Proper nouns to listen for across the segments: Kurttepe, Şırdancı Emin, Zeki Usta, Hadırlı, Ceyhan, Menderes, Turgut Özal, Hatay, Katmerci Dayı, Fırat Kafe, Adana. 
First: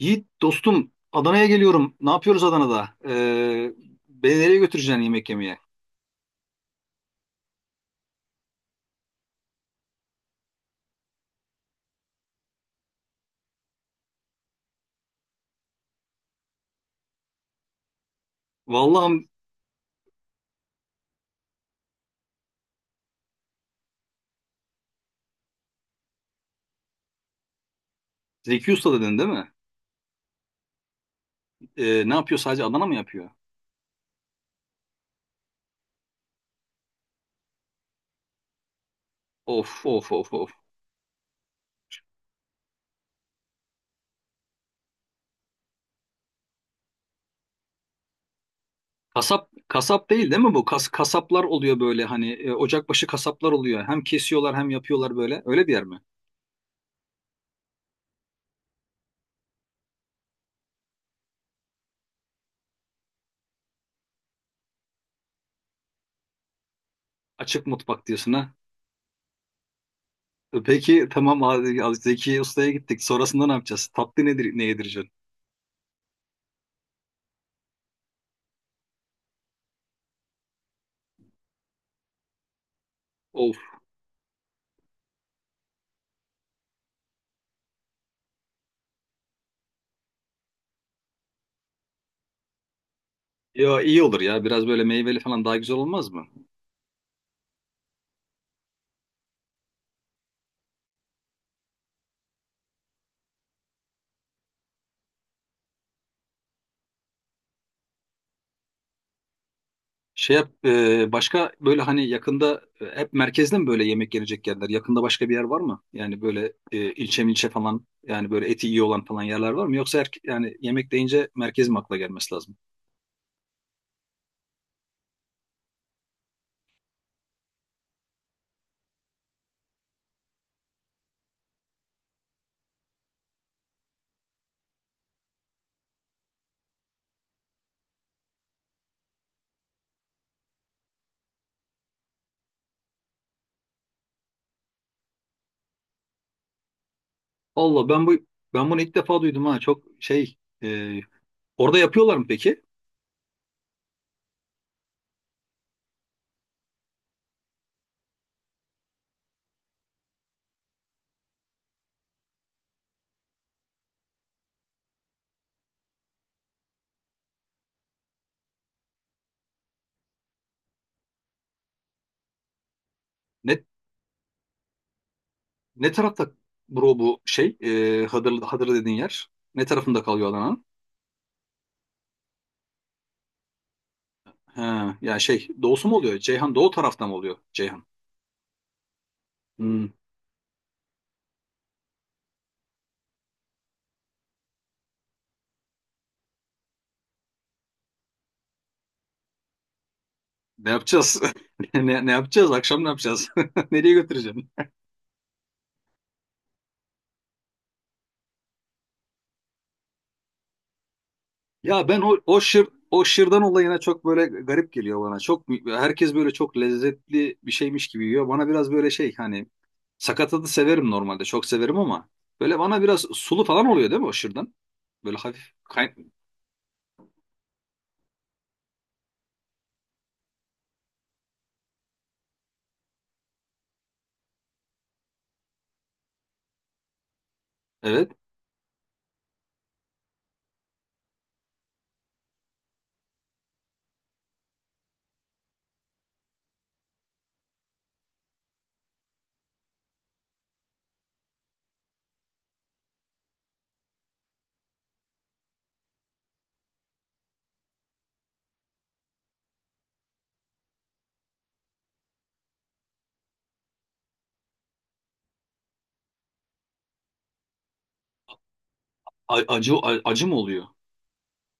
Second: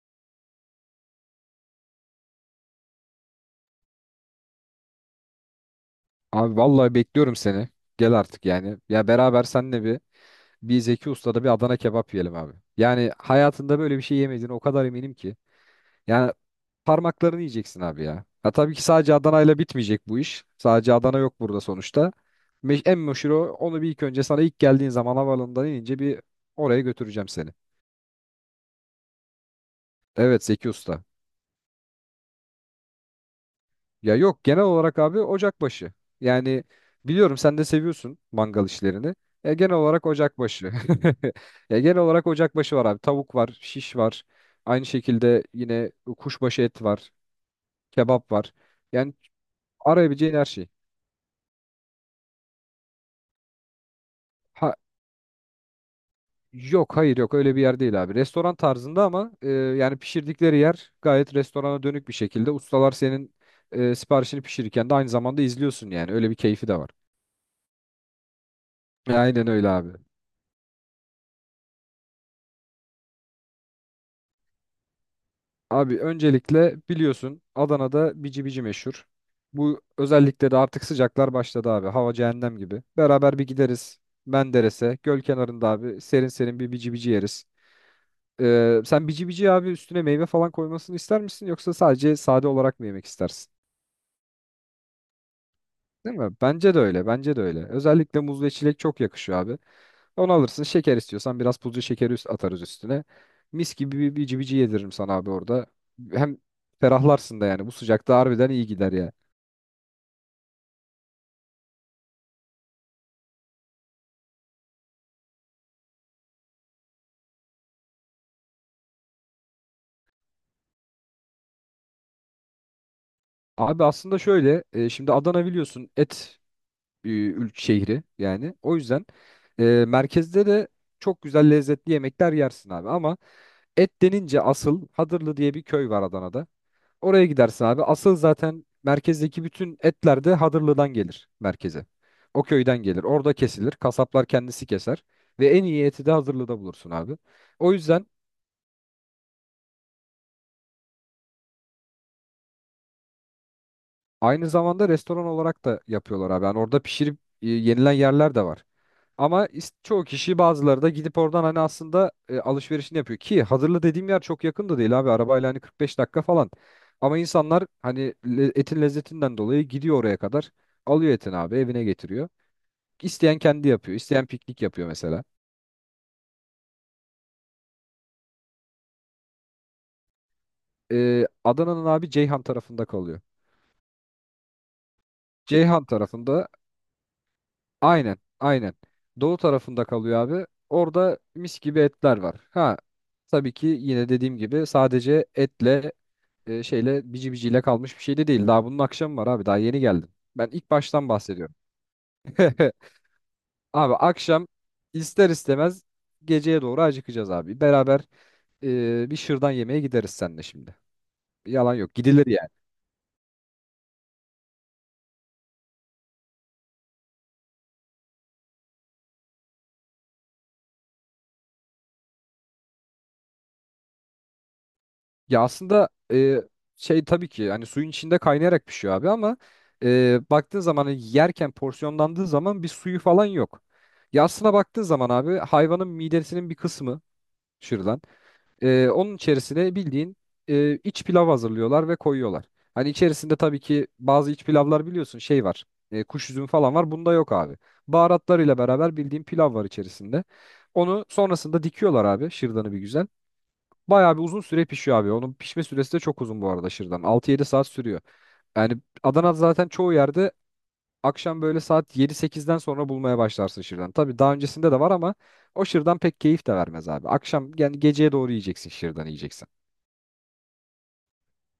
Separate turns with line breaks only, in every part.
Yiğit dostum, Adana'ya geliyorum. Ne yapıyoruz Adana'da? Beni nereye götüreceksin yemek yemeye?
Abi vallahi bekliyorum seni. Gel artık yani. Ya beraber senle bir Zeki Usta'da bir Adana kebap yiyelim abi. Yani hayatında böyle bir şey yemediğine o kadar eminim ki. Yani parmaklarını yiyeceksin abi ya. Ha tabii ki sadece
Vallahi
Adana'yla bitmeyecek bu iş. Sadece Adana yok burada sonuçta. En meşhur o. Onu bir ilk önce sana ilk geldiğin zaman havaalanından inince bir oraya götüreceğim seni.
Zeki Usta dedin değil mi?
Evet Zeki Usta.
Ne yapıyor, sadece Adana mı yapıyor?
Ya yok genel olarak abi ocakbaşı. Yani biliyorum sen de seviyorsun mangal işlerini. Genel
Of
olarak
of of of.
ocakbaşı. Ya genel olarak ocakbaşı var abi. Tavuk var, şiş var. Aynı şekilde yine kuşbaşı et var, kebap var. Yani
Kasap kasap değil
arayabileceğin
değil
her
mi bu?
şey.
Kasaplar oluyor böyle, hani ocakbaşı kasaplar oluyor. Hem kesiyorlar hem
Ha
yapıyorlar böyle. Öyle bir yer mi?
yok hayır yok öyle bir yer değil abi. Restoran tarzında ama yani pişirdikleri yer gayet restorana dönük bir şekilde. Ustalar senin siparişini pişirirken de aynı zamanda izliyorsun yani. Öyle bir keyfi de var.
Açık mutfak diyorsun, ha.
Aynen öyle abi.
Peki tamam abi, Zeki Usta'ya gittik. Sonrasında ne yapacağız? Tatlı nedir, ne yedireceksin?
Abi öncelikle biliyorsun Adana'da bici bici meşhur. Bu özellikle de artık sıcaklar başladı abi. Hava cehennem gibi. Beraber bir
Of.
gideriz Menderes'e. Göl kenarında abi serin serin bir bici bici yeriz. Sen bici bici abi üstüne meyve falan koymasını ister misin yoksa sadece sade olarak mı yemek istersin?
Ya iyi olur ya. Biraz böyle meyveli falan daha güzel olmaz
Değil
mı?
mi? Bence de öyle. Bence de öyle. Özellikle muz ve çilek çok yakışıyor abi. Onu alırsın. Şeker istiyorsan biraz pudra şekeri üst atarız üstüne. Mis gibi bir bici bici yediririm sana abi orada. Hem ferahlarsın da yani. Bu sıcakta harbiden iyi gider ya.
Başka böyle hani yakında hep merkezde mi böyle yemek yenecek yerler? Yakında başka bir yer var mı? Yani böyle ilçe milçe falan, yani böyle eti iyi olan falan yerler var mı? Yoksa yani yemek deyince merkez mi akla gelmesi lazım?
Abi aslında şöyle. Şimdi Adana biliyorsun et şehri yani. O yüzden e, merkezde de çok güzel lezzetli yemekler yersin abi. Ama et denince asıl Hadırlı diye bir köy var Adana'da. Oraya gidersin abi. Asıl zaten merkezdeki bütün etler de Hadırlı'dan gelir merkeze. O köyden gelir. Orada kesilir. Kasaplar kendisi keser. Ve en iyi eti de Hadırlı'da bulursun abi. O
Allah,
yüzden
ben bunu ilk defa duydum ha, çok şey, e, orada yapıyorlar mı peki?
aynı zamanda restoran olarak da yapıyorlar abi. Yani orada pişirip yenilen yerler de var. Ama çoğu kişi bazıları da gidip oradan hani aslında alışverişini yapıyor. Ki Hadırlı dediğim yer çok yakın da değil abi. Arabayla hani 45 dakika falan. Ama insanlar hani etin lezzetinden dolayı gidiyor oraya kadar. Alıyor etini abi evine getiriyor. İsteyen
Ne
kendi yapıyor. İsteyen piknik yapıyor mesela.
ne tarafta bro, bu şey, Hadırlı dediğin yer? Ne tarafında kalıyor Adana'nın?
Adana'nın abi Ceyhan tarafında kalıyor.
Ha, yani şey,
Ceyhan
doğusu mu oluyor?
tarafında
Ceyhan doğu tarafta mı oluyor Ceyhan?
aynen aynen. Doğu tarafında
Hmm.
kalıyor abi. Orada mis gibi etler var. Ha tabii ki yine dediğim gibi sadece etle şeyle bici biciyle kalmış bir şey de değil. Daha bunun akşamı var abi. Daha yeni geldim. Ben
Ne
ilk baştan
yapacağız?
bahsediyorum.
Ne yapacağız? Akşam ne yapacağız?
Abi
Nereye
akşam
götüreceğim?
ister istemez geceye doğru acıkacağız abi. Beraber bir şırdan yemeye gideriz seninle şimdi. Yalan
Ya
yok.
ben
Gidilir yani.
o şırdan olayına çok böyle garip geliyor bana. Çok, herkes böyle çok lezzetli bir şeymiş gibi yiyor. Bana biraz böyle şey, hani sakatadı severim normalde. Çok severim ama böyle bana biraz sulu falan oluyor, değil mi o şırdan? Böyle
Ya
hafif
aslında
kay-.
şey tabii ki hani suyun içinde kaynayarak pişiyor abi ama baktığın zaman hani yerken porsiyonlandığı zaman bir suyu falan yok. Ya aslına baktığın zaman abi hayvanın midesinin bir kısmı şırdan.
Evet.
Onun içerisine bildiğin iç pilav hazırlıyorlar ve koyuyorlar. Hani içerisinde tabii ki bazı iç pilavlar biliyorsun şey var. Kuş üzümü falan var. Bunda yok abi. Baharatlarıyla beraber bildiğin pilav var içerisinde. Onu sonrasında dikiyorlar abi şırdanı bir güzel. Bayağı bir uzun süre pişiyor abi. Onun pişme süresi de çok uzun bu arada şırdan. 6-7 saat sürüyor. Yani Adana zaten çoğu yerde akşam böyle saat 7-8'den sonra bulmaya başlarsın şırdan. Tabii daha öncesinde de var ama o şırdan pek keyif de vermez abi. Akşam yani geceye doğru yiyeceksin şırdan yiyeceksin.
Acı acı mı oluyor?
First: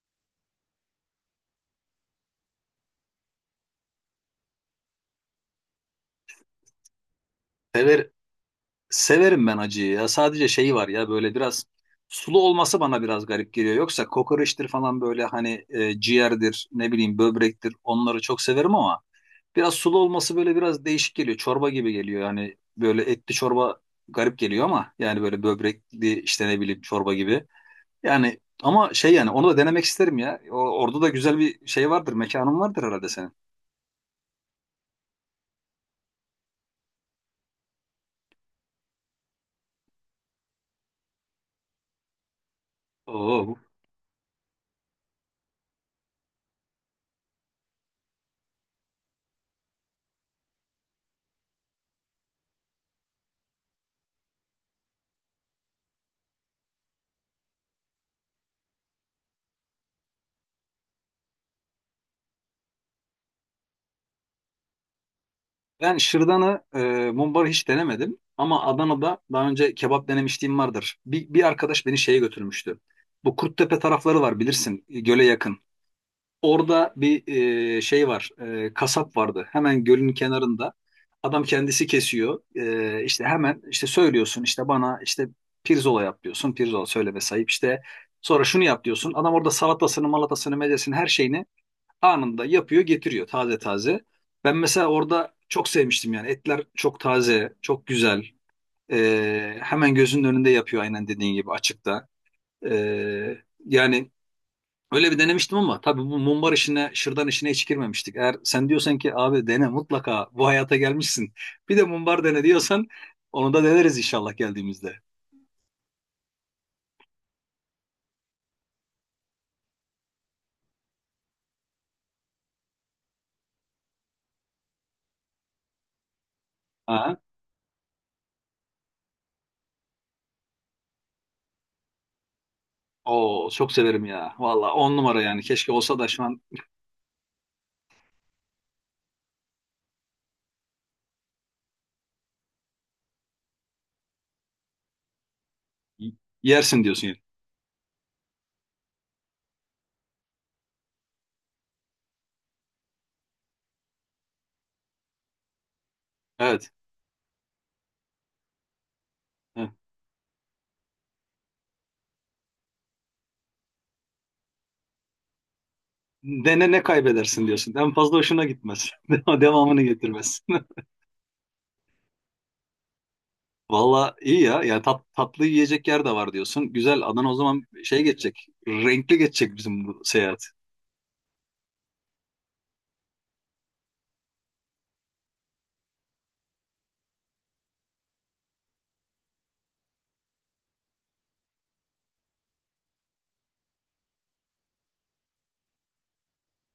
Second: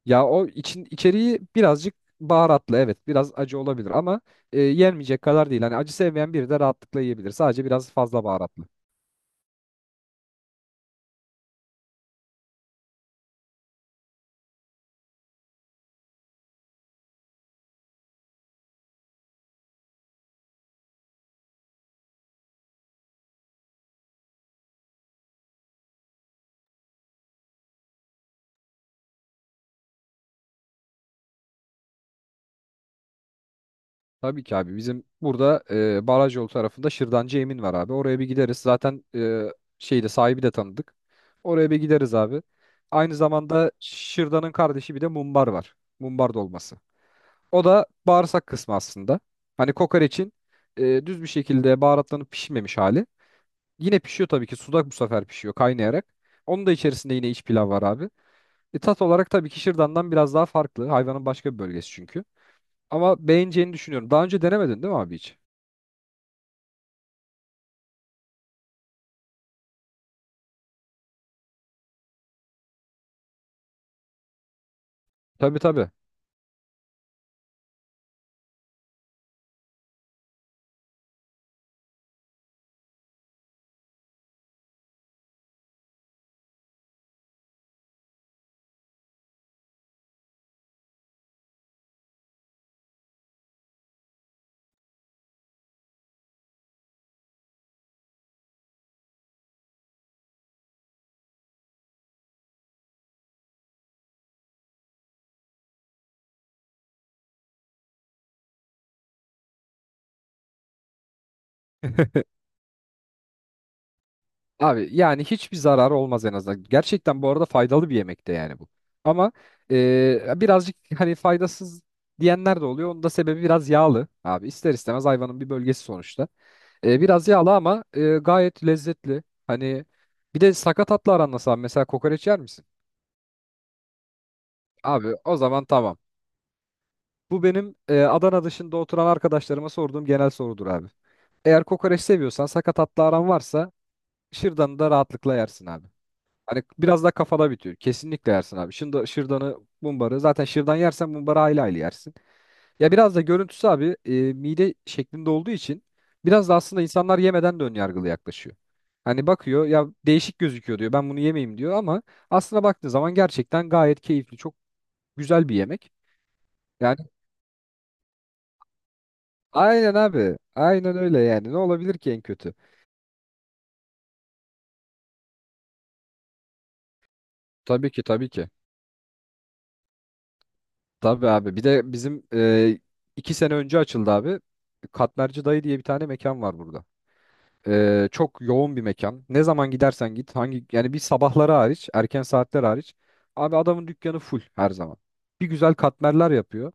Ya o için içeriği birazcık baharatlı evet biraz acı olabilir ama yenmeyecek kadar değil. Hani acı sevmeyen biri de rahatlıkla yiyebilir. Sadece biraz
Sever,
fazla baharatlı.
Severim ben acıyı ya. Sadece şeyi var ya, böyle biraz sulu olması bana biraz garip geliyor. Yoksa kokoreçtir falan, böyle hani ciğerdir, ne bileyim böbrektir. Onları çok severim ama biraz sulu olması böyle biraz değişik geliyor. Çorba gibi geliyor. Yani böyle etli çorba, garip geliyor ama yani böyle böbrekli işte ne bileyim, çorba gibi. Yani ama şey, yani onu da denemek isterim ya. Orada da güzel bir şey vardır, mekanın vardır herhalde senin.
Tabii ki abi bizim burada baraj yolu tarafında Şırdancı Emin var abi. Oraya bir gideriz. Zaten şeyde sahibi de tanıdık. Oraya bir gideriz abi. Aynı
Oo,
zamanda Şırdan'ın kardeşi bir de mumbar var. Mumbar dolması. O da bağırsak kısmı aslında. Hani kokoreçin düz bir şekilde baharatlanıp pişmemiş hali. Yine pişiyor tabii ki. Suda bu sefer pişiyor kaynayarak. Onun da içerisinde yine iç pilav var abi. Tat olarak tabii ki Şırdan'dan biraz daha farklı. Hayvanın başka bir bölgesi çünkü. Ama beğeneceğini düşünüyorum. Daha önce denemedin değil mi abi hiç?
ben şırdanı, mumbarı hiç denemedim. Ama Adana'da daha önce kebap denemişliğim vardır. Bir arkadaş beni şeye götürmüştü. Bu Kurttepe tarafları var bilirsin, göle yakın.
Tabii tabii.
Orada bir şey var, kasap vardı. Hemen gölün kenarında. Adam kendisi kesiyor. İşte hemen işte söylüyorsun işte bana işte pirzola yap diyorsun. Pirzola söyleme sahip işte. Sonra şunu yap diyorsun. Adam orada salatasını, malatasını, mezesini, her şeyini anında yapıyor, getiriyor taze taze. Ben mesela orada çok sevmiştim, yani etler çok taze, çok güzel. Hemen gözünün önünde yapıyor aynen dediğin gibi, açıkta. Ee, yani öyle bir denemiştim ama tabii bu mumbar işine, şırdan işine hiç girmemiştik. Eğer sen diyorsan ki abi dene mutlaka, bu hayata gelmişsin bir de mumbar dene diyorsan, onu da deneriz inşallah
Abi
geldiğimizde.
yani hiçbir zararı olmaz en azından. Gerçekten bu arada faydalı bir yemek de yani bu. Ama birazcık hani faydasız diyenler de oluyor. Onun da sebebi biraz yağlı abi. İster istemez hayvanın bir bölgesi sonuçta. E,
Aha.
biraz yağlı ama gayet lezzetli. Hani bir de sakatatla aran nasıl abi? Mesela kokoreç yer misin?
Oo, çok severim ya. Valla on
Abi
numara
o
yani.
zaman
Keşke
tamam.
olsa da şu an.
Bu benim Adana dışında oturan arkadaşlarıma sorduğum genel sorudur abi. Eğer kokoreç seviyorsan sakatatla aran varsa şırdanı da rahatlıkla yersin abi.
y-
Hani
Yersin
biraz
diyorsun
daha
yani.
kafada bitiyor. Kesinlikle yersin abi. Şırdanı, mumbarı. Zaten şırdan yersen mumbarı aile aile yersin. Ya biraz da görüntüsü abi mide şeklinde olduğu için biraz da
Evet.
aslında insanlar yemeden de ön yargılı yaklaşıyor. Hani bakıyor
Evet.
ya değişik gözüküyor diyor. Ben bunu yemeyeyim diyor ama aslına baktığı zaman gerçekten gayet keyifli, çok güzel bir yemek.
Dene, ne
Yani
kaybedersin diyorsun. En fazla hoşuna gitmez. Devamını
aynen abi.
getirmez.
Aynen öyle yani. Ne olabilir ki en kötü?
Valla iyi ya. Yani tatlı yiyecek yer de var diyorsun. Güzel. Adana o zaman
Tabii
şey
ki tabii
geçecek.
ki.
Renkli geçecek bizim bu seyahat.
Tabii abi. Bir de bizim 2 sene önce açıldı abi. Katmerci Dayı diye bir tane mekan var burada. Çok yoğun bir mekan. Ne zaman gidersen git, hangi yani bir sabahları hariç, erken saatler hariç. Abi adamın dükkanı full her zaman. Bir güzel katmerler yapıyor.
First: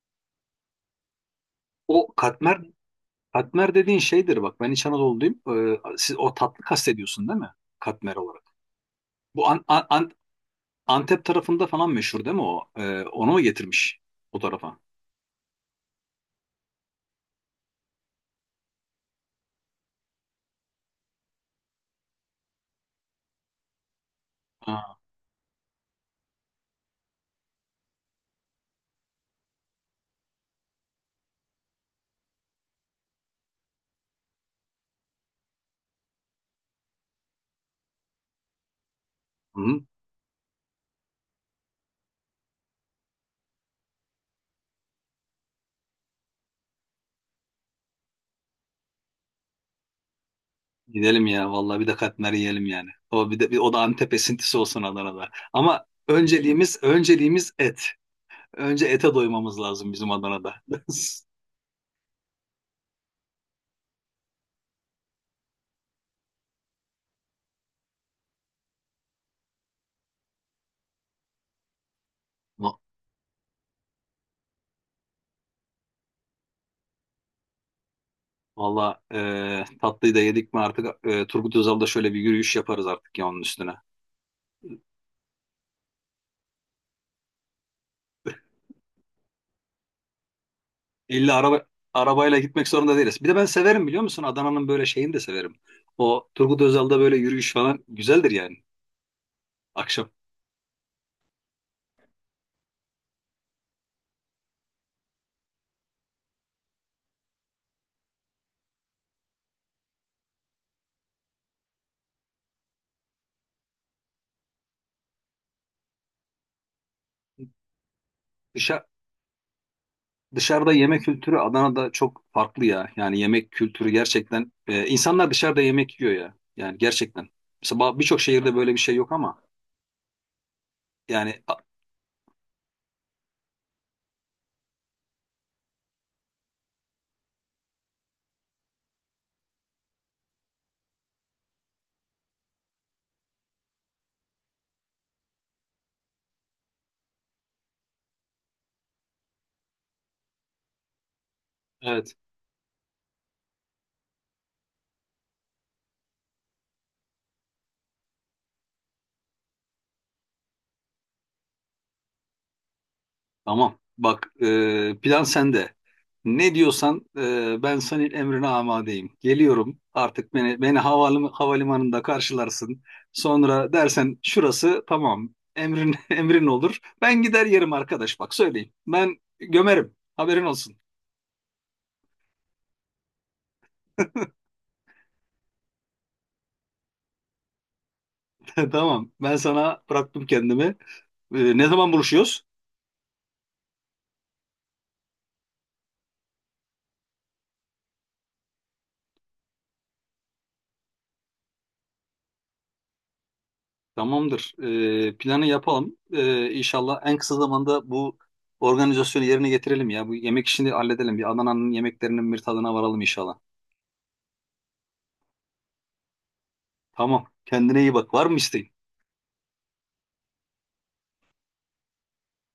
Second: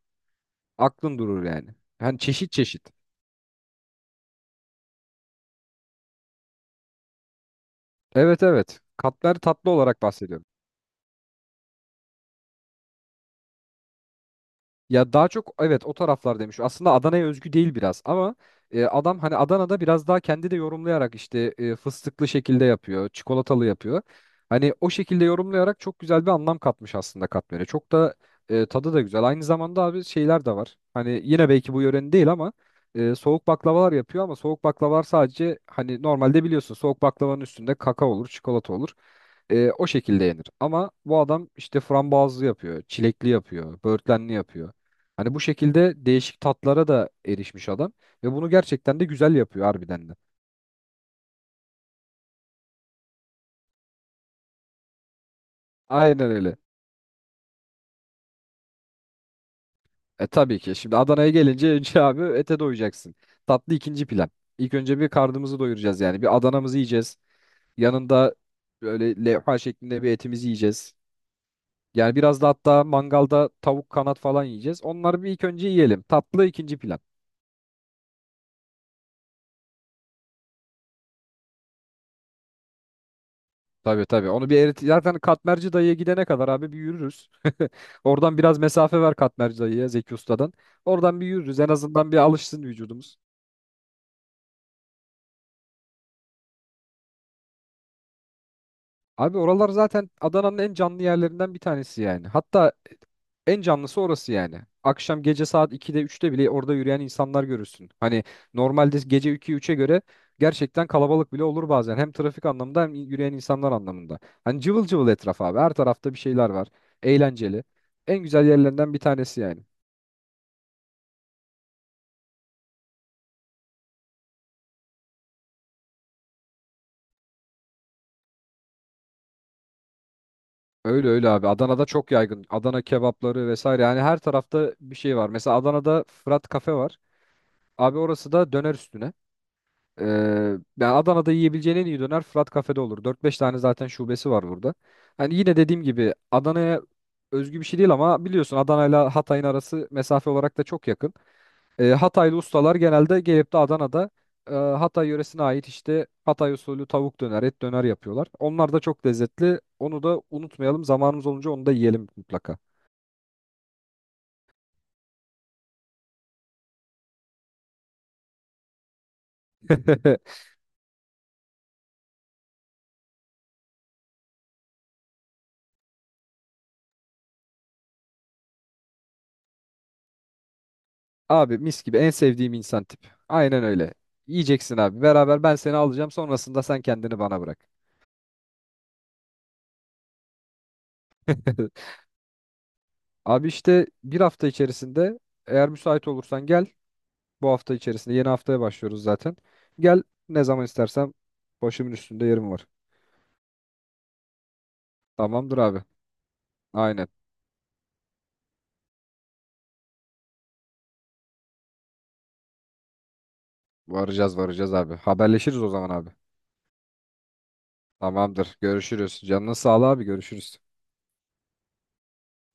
Aklın durur yani.
O
Yani çeşit
katmer
çeşit.
katmer dediğin şeydir bak. Ben İç Anadolu'luyum. Siz o tatlı kastediyorsun değil mi? Katmer
Evet
olarak.
evet. Katmer
Bu
tatlı olarak bahsediyorum.
Antep tarafında falan meşhur değil mi o? Onu mu getirmiş o tarafa?
Ya daha çok evet o taraflar demiş. Aslında Adana'ya özgü değil biraz ama adam hani Adana'da biraz daha kendi de yorumlayarak işte fıstıklı şekilde yapıyor, çikolatalı yapıyor. Hani o
Ha.
şekilde yorumlayarak çok güzel bir anlam katmış aslında katmere. Çok da tadı da güzel. Aynı zamanda abi şeyler de var. Hani yine belki bu yörenin değil ama soğuk baklavalar yapıyor ama soğuk baklavalar sadece hani normalde biliyorsun soğuk baklavanın üstünde kakao olur, çikolata olur. E,
Hı.
o şekilde yenir. Ama bu adam işte frambuazlı yapıyor, çilekli yapıyor, böğürtlenli yapıyor. Hani bu şekilde değişik tatlara da erişmiş adam ve bunu gerçekten de güzel yapıyor harbiden de.
Gidelim ya vallahi, bir de katmer yiyelim yani. O bir de, bir o da Antep esintisi olsun Adana'da. Ama
Aynen öyle.
önceliğimiz et. Önce ete doymamız lazım bizim
E
Adana'da.
tabii ki. Şimdi Adana'ya gelince önce abi ete doyacaksın. Tatlı ikinci plan. İlk önce bir karnımızı doyuracağız yani. Bir Adana'mızı yiyeceğiz. Yanında böyle levha şeklinde bir etimizi yiyeceğiz. Yani biraz da
Va-
hatta mangalda tavuk kanat falan yiyeceğiz. Onları bir ilk önce yiyelim. Tatlı ikinci plan.
Vallahi tatlıyı da yedik mi artık, Turgut Özal'da şöyle bir yürüyüş yaparız artık ya onun üstüne.
Tabii tabii. Onu bir erit zaten Katmerci dayıya gidene kadar abi bir yürürüz. Oradan biraz mesafe ver Katmerci dayıya Zeki Usta'dan. Oradan bir
İlla
yürürüz.
araba
En azından bir
Arabayla
alışsın
gitmek zorunda
vücudumuz.
değiliz. Bir de ben severim, biliyor musun? Adana'nın böyle şeyini de severim. O Turgut Özal'da böyle yürüyüş falan güzeldir yani
Abi oralar zaten
akşam.
Adana'nın en canlı yerlerinden bir tanesi yani. Hatta en canlısı orası yani. Akşam gece saat 2'de üçte bile orada yürüyen insanlar görürsün. Hani normalde gece 2 üçe göre gerçekten kalabalık bile olur bazen. Hem trafik anlamında hem yürüyen insanlar anlamında. Hani cıvıl cıvıl etraf abi. Her tarafta bir şeyler var. Eğlenceli. En güzel
Dışa-
yerlerinden bir tanesi yani.
Dışarıda yemek kültürü Adana'da çok farklı ya. Yani yemek kültürü gerçekten, insanlar dışarıda yemek yiyor ya. Yani gerçekten. Mesela birçok şehirde böyle bir şey yok ama
Öyle öyle
yani
abi. Adana'da çok yaygın. Adana kebapları vesaire. Yani her tarafta bir şey var. Mesela Adana'da Fırat Kafe var. Abi orası da döner üstüne. Ee, yani Adana'da yiyebileceğin en iyi döner Fırat Kafe'de olur. Dört beş tane zaten şubesi var burada. Hani yine dediğim gibi Adana'ya özgü bir şey değil ama biliyorsun Adana'yla Hatay'ın arası mesafe olarak da çok yakın. Ee,
evet
Hataylı ustalar genelde gelip de Adana'da Hatay yöresine ait işte Hatay usulü tavuk döner, et döner yapıyorlar. Onlar da çok lezzetli. Onu da unutmayalım. Zamanımız olunca onu da yiyelim mutlaka.
tamam. Bak, plan sende. Ne diyorsan, ben senin emrine amadeyim. Geliyorum artık, havalimanında karşılarsın. Sonra dersen şurası tamam. Emrin emrin olur. Ben gider yerim arkadaş, bak söyleyeyim. Ben gömerim. Haberin olsun.
Abi mis gibi en sevdiğim insan tip. Aynen öyle. Yiyeceksin abi. Beraber ben seni alacağım. Sonrasında sen kendini bana bırak.
Tamam. Ben sana bıraktım kendimi. Ne zaman buluşuyoruz?
Abi işte bir hafta içerisinde eğer müsait olursan gel. Bu hafta içerisinde yeni haftaya başlıyoruz zaten. Gel ne zaman istersen başımın üstünde yerim var.
Tamamdır. Planı
Tamamdır abi.
yapalım. İnşallah
Aynen.
en kısa zamanda bu organizasyonu yerine getirelim ya. Bu yemek işini halledelim. Bir Adana'nın yemeklerinin bir tadına varalım inşallah.
Varacağız varacağız abi. Haberleşiriz o zaman abi.
Tamam. Kendine iyi bak. Var mı
Tamamdır.
isteğin?
Görüşürüz. Canına sağlığı abi. Görüşürüz.